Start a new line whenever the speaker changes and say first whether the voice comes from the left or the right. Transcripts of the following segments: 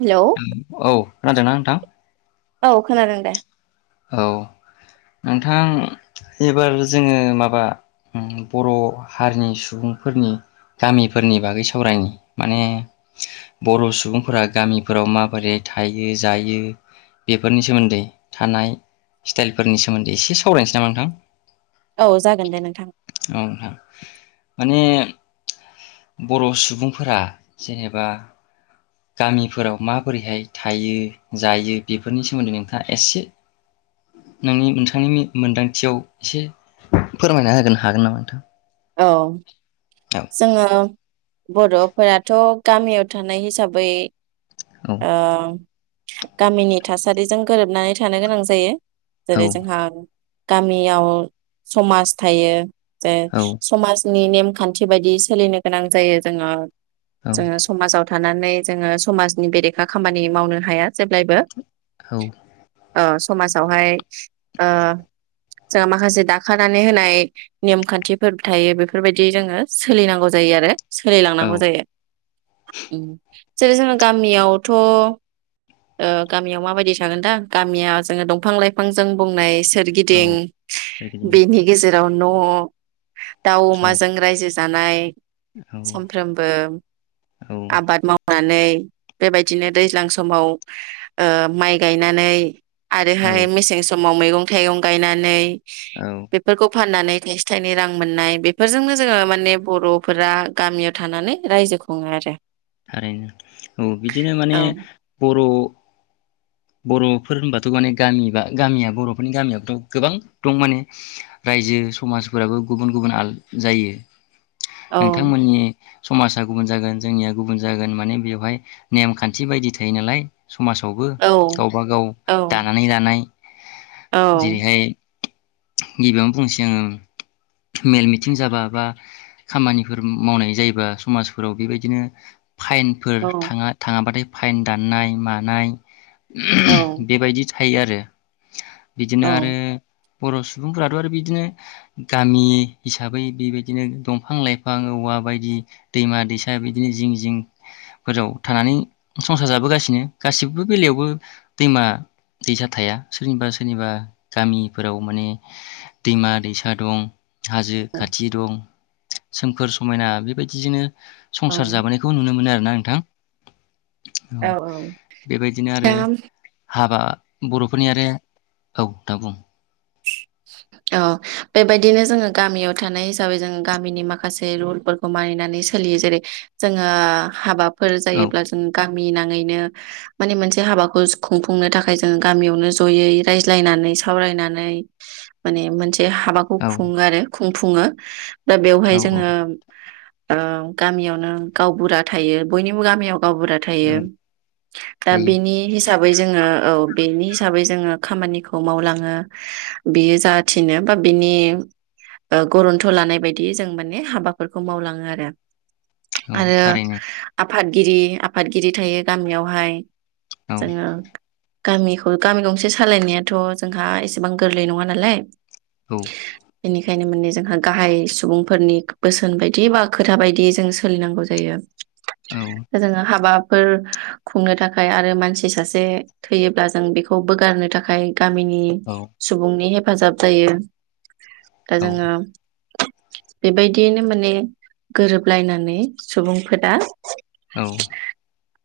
right: Hello
left: औ खोनादोंना नोंथा?
right: औ खोनादों दे।
left: औ नोंथां एबार जोङो माबा ओम बर' हारिनि सुबुंफोरनि गामिफोरनि बागै सावरायनि माने बर' सुबुंफोरा गामिफोराव माबोरै थायो जायो बेफोरनि सोमोन्दै थानाय स्टाइलफोरनि सोमोन्दै एसे सावरायनोसै नामा नोंथां?
right: औ जागोन दे नोंथां
left: औ नोंथां। माने बर' सुबुंफोरा जेनेबा गामिफोराव माबोरैहाय थायो जायो बेफोरनि सोमोन्दै नोंथाङा एसे नोंनि नोंथांनि मोनदांथियाव एसे फोरमायना होनो हागोन नामा नोंथां?
right: औ।
left: औ
right: जोङो बर'फोराथ' गामियाव थानाय हिसाबै अ। गामिनि थासारिजों गोरोबनानै थानो गोनां जायो।
left: औ
right: जेरै जोंहा गामियाव समाज थायो। जे।
left: औ
right: समाजनि नेमखान्थि बायदि सोलिनो गोनां जायो जोङो। जोङो समाजाव था थानानै जोङो समाजनि बेरेखा खामानि मावनो हाया जेब्लायबो।
left: हौ।
right: ओयो समाजावहाय ओयो जोंहा माखासे दाखानानै होनाय नेम खान्थि फोर थायो बेफोरबायदि जोङो सोलिनांगौ जायो आरो
left: औ
right: सोलिलांनांगौ जायो उ-उम। जेरै जोङो गामियावथ' ओ गामियाव माबायदि सागोन दां गामिया जोङो दंफां लाइफांजों बुंनाय सोरगिदिं
left: सोरगिदिं
right: बिनि गेजेर बेयाव न दाव
left: औ
right: अमाजों रायजोजा जानाय
left: औ
right: सामफ्रोमबो
left: औ
right: आबाद मावनाय नै बेबायदिनो दैज्लां समाव ओ माइ गायनानै
left: औ
right: आरोहाय मेसें सम माव मैगं थाइगं गायनानै सि
left: औ
right: बेफोरखौ फाननानै थाइसे थाइनै रां मोननाय बेफोरजोंनो जोङो माने बर'फोरा गामियाव थानानै रायजो खुङो आरो।
left: थारैनो औ बिदिनो
right: औ
left: माने बर' बर'फोर होनबाथ' माने गामि बा गामिया बर'फोरनि गामियावथ' गोबां दं माने रायजो समाजफोराबो गुबुन गुबुन आल जायो।
right: औ
left: नोंथांमोननि समाजा गुबुन जागोन जोंनिया गुबुन जागोन माने बेवहाय नेमखान्थि बायदि थायो नालाय समाजावबो
right: औ
left: गावबा गाव
right: औ
left: दानानै लानाय
right: औ
left: जेरैहाय गिबियावनो बुंसै आङो मेल मिथिं जाबा बा खामानिफोर मावनाय जायोबा समाजफोराव बेबायदिनो [inaudible] फाइनफोर
right: औ
left: थाङा थाङा बाथाय फाइन दाननाय मानाय उहुम
right: औ
left: बेबायदि था थायो आरो बिदिनो आरो
right: औ
left: बर' सुबुंफोराथ' आरो बिदिनो गामि हिसाबै बिबायदिनो दंफां लाइफां औवा बायदि दैमा दैसा बिद बिदिनो जिं जिंफोराव थानानै संसार जाबोगासिनो गासिबो बेलायावबो दैमा दैसा थाया सोरनिबा सोरनिबा गामिफोराव माने दैमा दैसा दं। हाजो
right: औ
left: खाथि दं। सोमखोर समायना बेबायदिजोंनो संसार जाबोनायखौ नुनो मोनो आरो। नोंथां
right: औ औ
left: बेबायदिनो
right: दा
left: आरो हाबा बर'फोरनि आरो औ दा बुं
right: औ बेबायदिनो जोङो गामियाव थानाय हिसाबै जोङो गामिनि माखासे रुलफोरखौ मानिनानै सोलियो जेरै जोङो हाबा--' फोर
left: औ
right: जायोब्ला जों गा गामि नाङैनो माने मोनसे हाबाखौ खुंफुंनो थाखाय जोंङो गामियावनो ज'यै रायज्लायनानै सावरायनानै माने मोनसे बे हाबाखौ
left: औ
right: खुङो आरो खुंफुङो दा बेवहाय
left: औ औ
right: जोङो ओ गामियावनो गावबुरा थायो बयनिबो गामियाव गावबुरा थायो
left: औ
right: दा
left: जायो
right: बेनि हिसाबै जोङो औ बेनि हिसाबै जोङो खामानिखौ मावलाङो बियो जा थिनो बा बिनि गरन्थ' लानाय बायदि जों माने हाबाफोरखौ मावलाङो आरो
left: औ
right: आरो
left: थारैनो
right: आफादगिरि आफादगिरि थायो गामियावहाय
left: औ
right: जोङो गामिखौ गामि गंसे सालायनायाथ' जोंहा एसेबां गोरलै नङा नालाय
left: औ
right: बेखायनो माने जोंहा गाहाय सुबुंफोरनि बोसोन बायदि बा खोथा बायदि जों सोलिनांगौ जायो जोङो हाबा फोर खुंनो थाखाय आरो मानसि सासे थैयोब्ला जों बेखौ बोगारनो थाखाय गामनि
left: औ
right: नि हेफाजाब जायो
left: औ
right: जोंङो बेबायदियैनो माने गोरोबलायनानै सुबुंफोरा
left: औ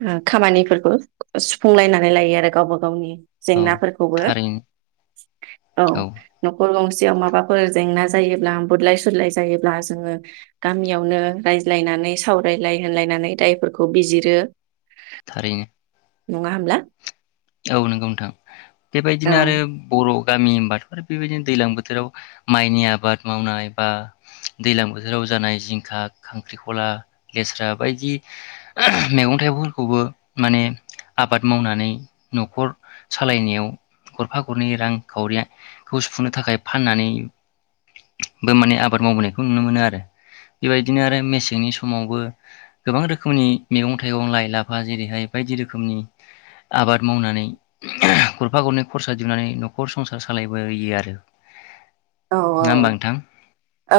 right: ओ खामानिफोरखौ सुफुंलायनानै लायो आरो गावबा गावनि
left: औ
right: जेंनाफोरखौबो
left: थारैनो
right: औ न खर गंसेयाव माबाफोर जेंना जायोब्ला बुलाय सुलाय जायोब्ला जोङो गामियावनो रायज्लायनानै सावरायलाय होनलायनानै दायफोरखौ बिजिरो।
left: थारैनो
right: नङा होनब्ला?
left: औ नंगौ नोंथां,
right: औ
left: बेबायदिनो आरो बर' गामि होनबाथ' आरो बेबायदिनो दैज्लां बोथोराव माइनि आबाद मावनाय बा दैज्लां बोथोराव जानाय जिंखा, खांख्रिखला, लेस्रा बायदि मेगं थाइगं फोरखौबो माने आबाद मावनानै न'खर सालायनायाव गरफा गरनै रांखावरिखौ सुफुंनो थाखाय फाननानैबो माने आबाद मावबोनायखौ नुनो मोनो आरो बेबायदिनो आरो मेसेंनि समावबो गोबां रोखोमनि मैगं थाइगं लाइ लाफा जेरैहाय बायदि रोखोमनि आबाद मावनानै गरफा गरनै खरसा दिहुननानै न'खर संसार सालायबोयो आरो।
right: औ औ
left: नङा होमबा नोंथां
right: औ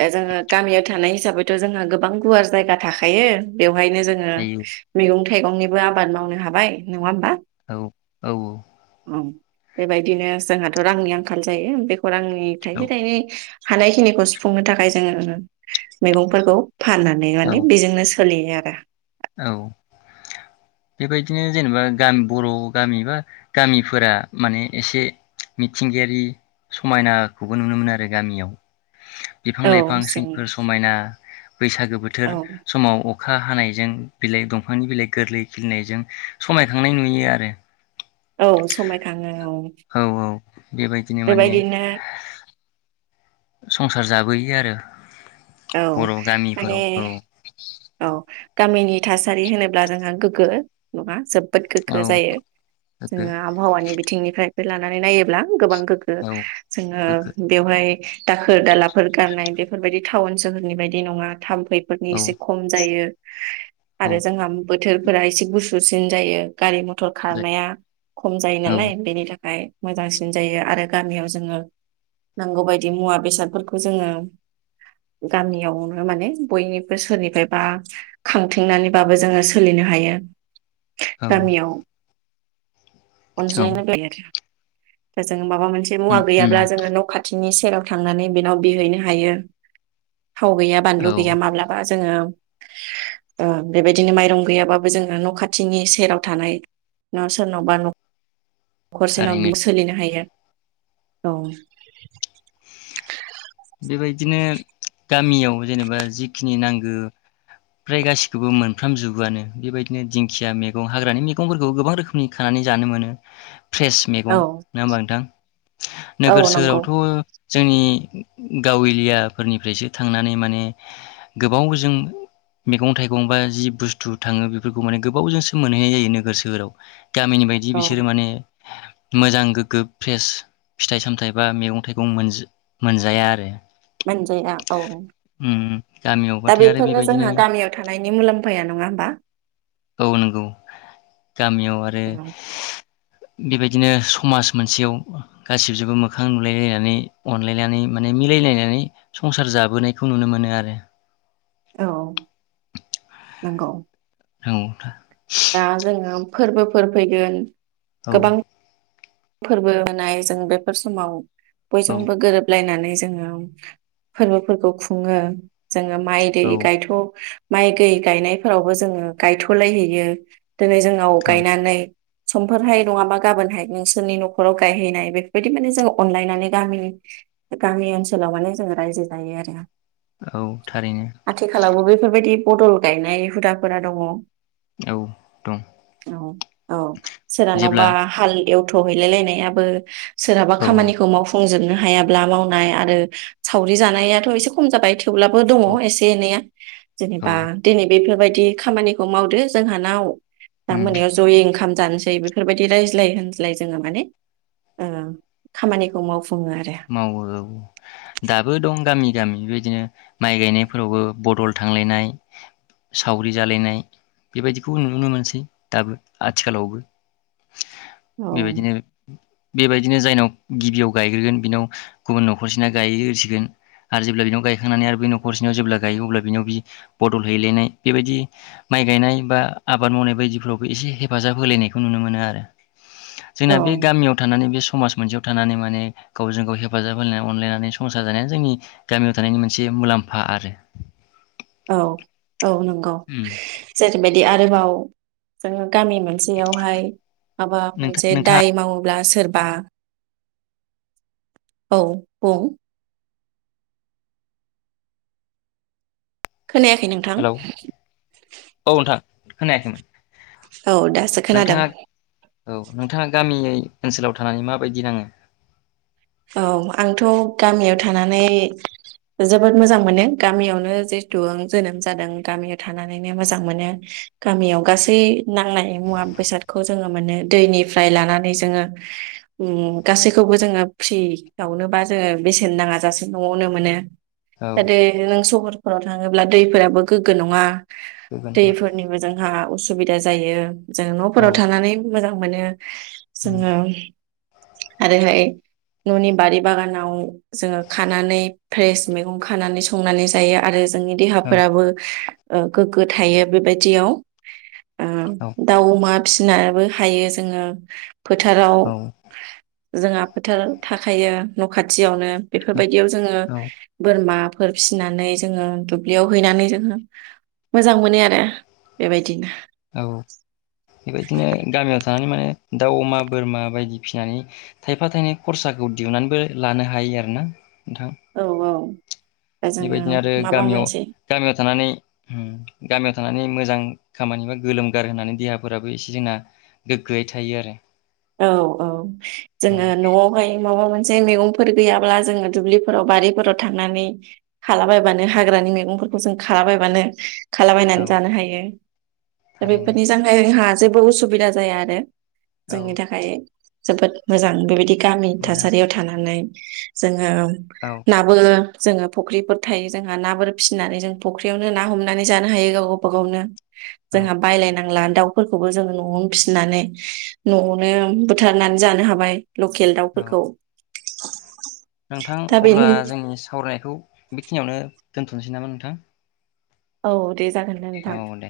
right: दा जोङो गामियाव थानाय हिसाबैथ' जोंहा गोबां गुवार जायगा थाखायो बेयाव बेवहायनो जोंङो
left: हायो
right: मैगं थाइगंनिबो आबाद मावनो हाबाय नङा होमबा?
left: औ औ औ।
right: औ बेबायदिनो जोंहाथ रांनि आंखाल जायो बे खौरांनि
left: औ
right: थाइसे थाइनै हानायखिनिखौ सुफुंनो थाखाय जोङो मैगंफोरखौ फाननानै
left: औ
right: माने बेजोंनो सोलियो आरो
left: औ बेबायदिनो जेनेबा गामि बर' गामि बा गामिफोरा माने एसे मिथिंगायारि समायनाखौबो नुनो मोनो आरो गामियाव। बिफां
right: औ
left: लाइफां
right: जों
left: सोमखोर समायना बैसागो बोथोर
right: औ
left: समाव अखा हानायजों बिलाइ दंफांनि बिलाइ गोरलै खिलिनायजों समायखांनाय नुयो आरो।
right: औ समायखाङो।
left: औ औ बेबायदिनो माने संसार जाबोयो आरो।
right: औ
left: बर'
right: माने
left: गामिफोराव औ
right: औ। गामिनि थासारि होनोब्ला जोंहा गोग्गो नङा जोब गोग्गो
left: औ
right: जायो
left: गोग्गो
right: जोङो आबहावानि बिथिंनिफ्राय निफ्राय लानानै नायोब्ला गोबां गोगो
left: औ
right: जोङो
left: गोग्गो
right: बेयावहाय दाखोर दालाफोर गारनाय बेफोरबायदि टाउन सोहोरनि बायदि नङा था बैफोरनि
left: औ
right: एसे खम जायो। आरो जोंहा बोथोरफोरा एसे गुसुसिन जायो। गारि मथर खारनाया खम जायो
left: औ
right: नालाय बेनि थाखाय मोजांसिन जायो आरो गामियाव जोङो नांगौबायदि मुवा बेसादफोरखौ जोङो गामियावनो माने बयनिबो सोरनिफ्रायबा खांथिंनानैबाबो जोङो सोलिनो हायो।
left: औ
right: गामियाव उन
left: औ
right: ज ग [unintelligible] बेजों [unintelligible] माबा मोनसे
left: उम
right: मुवा
left: उम
right: गैयाब्ला जोङो न खाथि बिनि सेराव थांनानै बेनाव बिहैनो हायो। थाव गैया बानलु
left: औ
right: गैया माब्लाबा जोङो ओ बेबायदिनो माइरं गैयाबाबो जोंहा न खाथिनि सेराव थानाय न सोरनावबा न'खरसेनाव
left: थारैनो
right: बि सोलिनो हायो। औ।
left: बेबायदिनो गामियाव जेनेबा जिखिनि नांगो फ्राय गासिखौबो मोनफ्राम जुबोआनो बेबायदिनो दिंखिया मैगं हाग्रानि मैगंफोरखौ गोबां रोखोमनि खानानै जानो मोनो। फ्रेस मैगं
right: औ
left: नोङा होमबा नोंथां
right: औ
left: नोगोर
right: नंगौ
left: सोहोरावथ' जोंनि गाव एलियाफोरनिफ्रायसो थांनानै माने गोबाव जों मैगं थाइगं बा जि बुस्थु थाङो बेफोरखौ माने गोबावजोंसो मोनहैनाय जायो नोगोर सोहोराव। गामिनि बायदि
right: औ
left: बिसोरो माने मोजां गोगो फ्रेस फिथाइ सामथाइ बा मैगं थाइगं मोनजा मोन जाया आरो
right: मोनजाया औ
left: उम
right: दा
left: गामियावबाथाय आरो
right: बेफोरनो
left: बेबायदिनो
right: जोंहा गामियाव थानायनि मुलाम्फाया नङा होमबा?
left: औ नोंगौ। गामियाव आरो बेबायदिनो समाज मोनसेयाव गासिबजोंबो मोखां नुलायलायनानै अनलायनानै माने मिलायलायनानै संसार जाबोनायखौ नुनो मोनो आरो।
right: औ नोंगौ।
left: औ था
right: दा जोङो फोरबोफोर फैगोन
left: औ।
right: गोबां फोरबो होनाय जों बेफोर समाव
left: औ
right: बयजोंबो गोरोबलायनानै जोङो फोरबोफोरखौ खुङो। जोङो माइ दै गायथ' माइ गै गायनायफोरावबो जोङो गायथ'लायहैयो। [unintelligible] दिनै जोंनाव
left: औ
right: गायनानै समफोरहाय नङाबा गाबोनहाय नोंसोरनि न'खराव गायहैनाय बेफोरबायदि माने जों अनलायनानै गामिनि गामि ओनसोलाव माने जोङो रायजो जायो आरो।
left: औ थारैनो
right: आथिखालावबो बेफोरबायदि बदल गायनाय हुदाफोरा दङ।
left: औ दं
right: औ औ
left: जेब्ला
right: सोरहानावबा हाल एव थ' हैलाय लायनायाबो सोरहाबा
left: औ औ
right: खामानिखौ मावफुंजोबनो हायाब्ला मावनाय आरो सावरि जानायाथ' एसे खम जाबाय थेवब्लाबो दङ
left: औ
right: एसे एनैया
left: औ
right: जेनेबा दिनै बेफोरबाय दि खामानिखौ मावदो जोंहानाव दा
left: उम
right: मोनायाव ज'यै ओंखाम जानोसै बेफोरबायदि रायज्लाय होनज्लाय जोङो माने ओ खामानिखौ मावफु
left: मावो औ दाबो दं गामि गामि बेबायदिनो माइ गायनायफोरावबो बदल थांलायनाय सावरि जालायनाय बेबायदिखौ नुनो मोनसै दाबो आथिखालावबो
right: औ
left: बेबायदिनो बेबायदि दिनो जायनाव गिबियाव गायग्रोगोन बिनाव गुबुन न'खरसेना गायग्रोसिगोन आरो जेब्ला बिनाव गायखांनानै आरो बै न'खरसेनाव जेब्ला गायो अब्ला बिनाव बि बदल हैलायनाय बेबायदि माइ गायनाय बा आबाद मावनाय बायदिफ्रावबो एसे हेफाजाब होलायनायखौ नुनो मोनो आरो जोंना बे
right: औ
left: गामियाव थानानै बे समाज मोनसेयाव थानानै माने गावजों गाव हेफाजाब होलायनानै अनलायनानै संसार जानाया जोंनि गामियाव थानायनि मोनसे मुलाम्फा आरो
right: औ औ नंगौ
left: उम
right: जेरैबायदि आ आरोबाव जोङो गामि मोनसेयावहाय माबा
left: नोंथां
right: मोनसे
left: नोंथाङा
right: दाय मावोब्ला सोरबा औ बुं खोनायाखै नोंथां
left: हेलौ औ नोंथां खोनायाखैमोन
right: औ दासो खोनादों
left: नोंथाङा औ नोंथाङा गामियै ओनसोलाव थानानै माबायदि नाङो।
right: औ आंथ' गामियाव थानानै जोबोद मोजां मोनो गामियावनो जेहुतु आं जोनोम जादों गामियाव थानानैनो मोजां मोनो गामियाव गासै नांनाय मुवा बेसादखौ जोङो मोनो दैनिफ्राय लानानै जोङो गासैखौबो जोङो फ्रि आवनोबा जोङो बेसेन नाङाजासे न'आवनो मोनो।
left: औ
right: दे नों सहर हराव थाङोब्ला दैफोराबो गोग्गो नङा।
left: बेबो नामा
right: दैफोरनिबो जोंहा उस सुबिदा जायो। जों
left: औ
right: न'फोराव थानानै मोजां मोनो।
left: उम
right: जोङो आरोहाय ननि बारि बागानाव जोङो खानानै फ्रेस मैगं खानानै संनानै जायो आरो जोंनि
left: औ
right: देहाफोराबो ओ गोग्गो थायो बेबायदियाव ओ दाउ अमा फि नायाबो हायो जोङो फोथाराव
left: औ
right: जोंहा फोथार थाखायो नखाथियावनो
left: औ
right: बेफोरबायदियाव जोङो
left: औ
right: बोरमा फोर फिसिनानै जोङो दुब्लियाव हैनानै जोङो मोजां मोनो आरो बेबायदिनो
left: औ बेबायदिनो गामियाव थानानै माने दाउ अमा बोरमा बायदि फिनानै थायफा थायनै खरसाखौ दिहुननानैबो लानो हायो आरोना नोंथां
right: औ औ दा जोङो
left: बेबायदिनो आरो
right: माबा
left: गामियाव
right: मोनसे
left: गामियाव थानानै उम गामियाव थानानै मोजां खामानि बा गोलोमगार होनानै देहाफोराबो एसे जोंना गोग्गोयै थायो आरो
right: औ औ
left: औ
right: जोङो नआवहाय माबा मोन जे मैगंफोर गैयाब्ला जोङो दुब्लिफोराव बारिफोराव थांनानै खालाबायबानो हाग्रानि मैगंफोरखौ जों खालाबायबानो
left: औ
right: खालाबायनानै जानो हायो दा
left: थारैनो
right: बेफोरनि [unintelligible] जोंहा जेबो उसुबिदा जाया आरो जोंनि
left: औ
right: थाखाय जोबोद मोजां बेबायदि गामि
left: मोजां
right: थासारियाव थानानै जों औ
left: औ
right: नाबो जोङो फुख्रिफोर थायो जोंहा नाफोर फिसिनानै जों फुख्रियावनो ना हमनानै जानो हायो गावबा गावनो
left: औ
right: जोंहा बायलायनांला दाउफोरखौबो जोङो नआवनो फिसिनानै नआवनो बुथारनानै जानो हाबाय लकेल
left: औ
right: दाउफोरखौ [inaudible]
left: नोंथां
right: दा
left: अब्ला
right: बेनि
left: जोंनि सावरायनायखौ बेखिनियावनो दोनथनोसै नामा नोंथां?
right: औ दे जागोन दे
left: औ
right: नोंथां
left: दे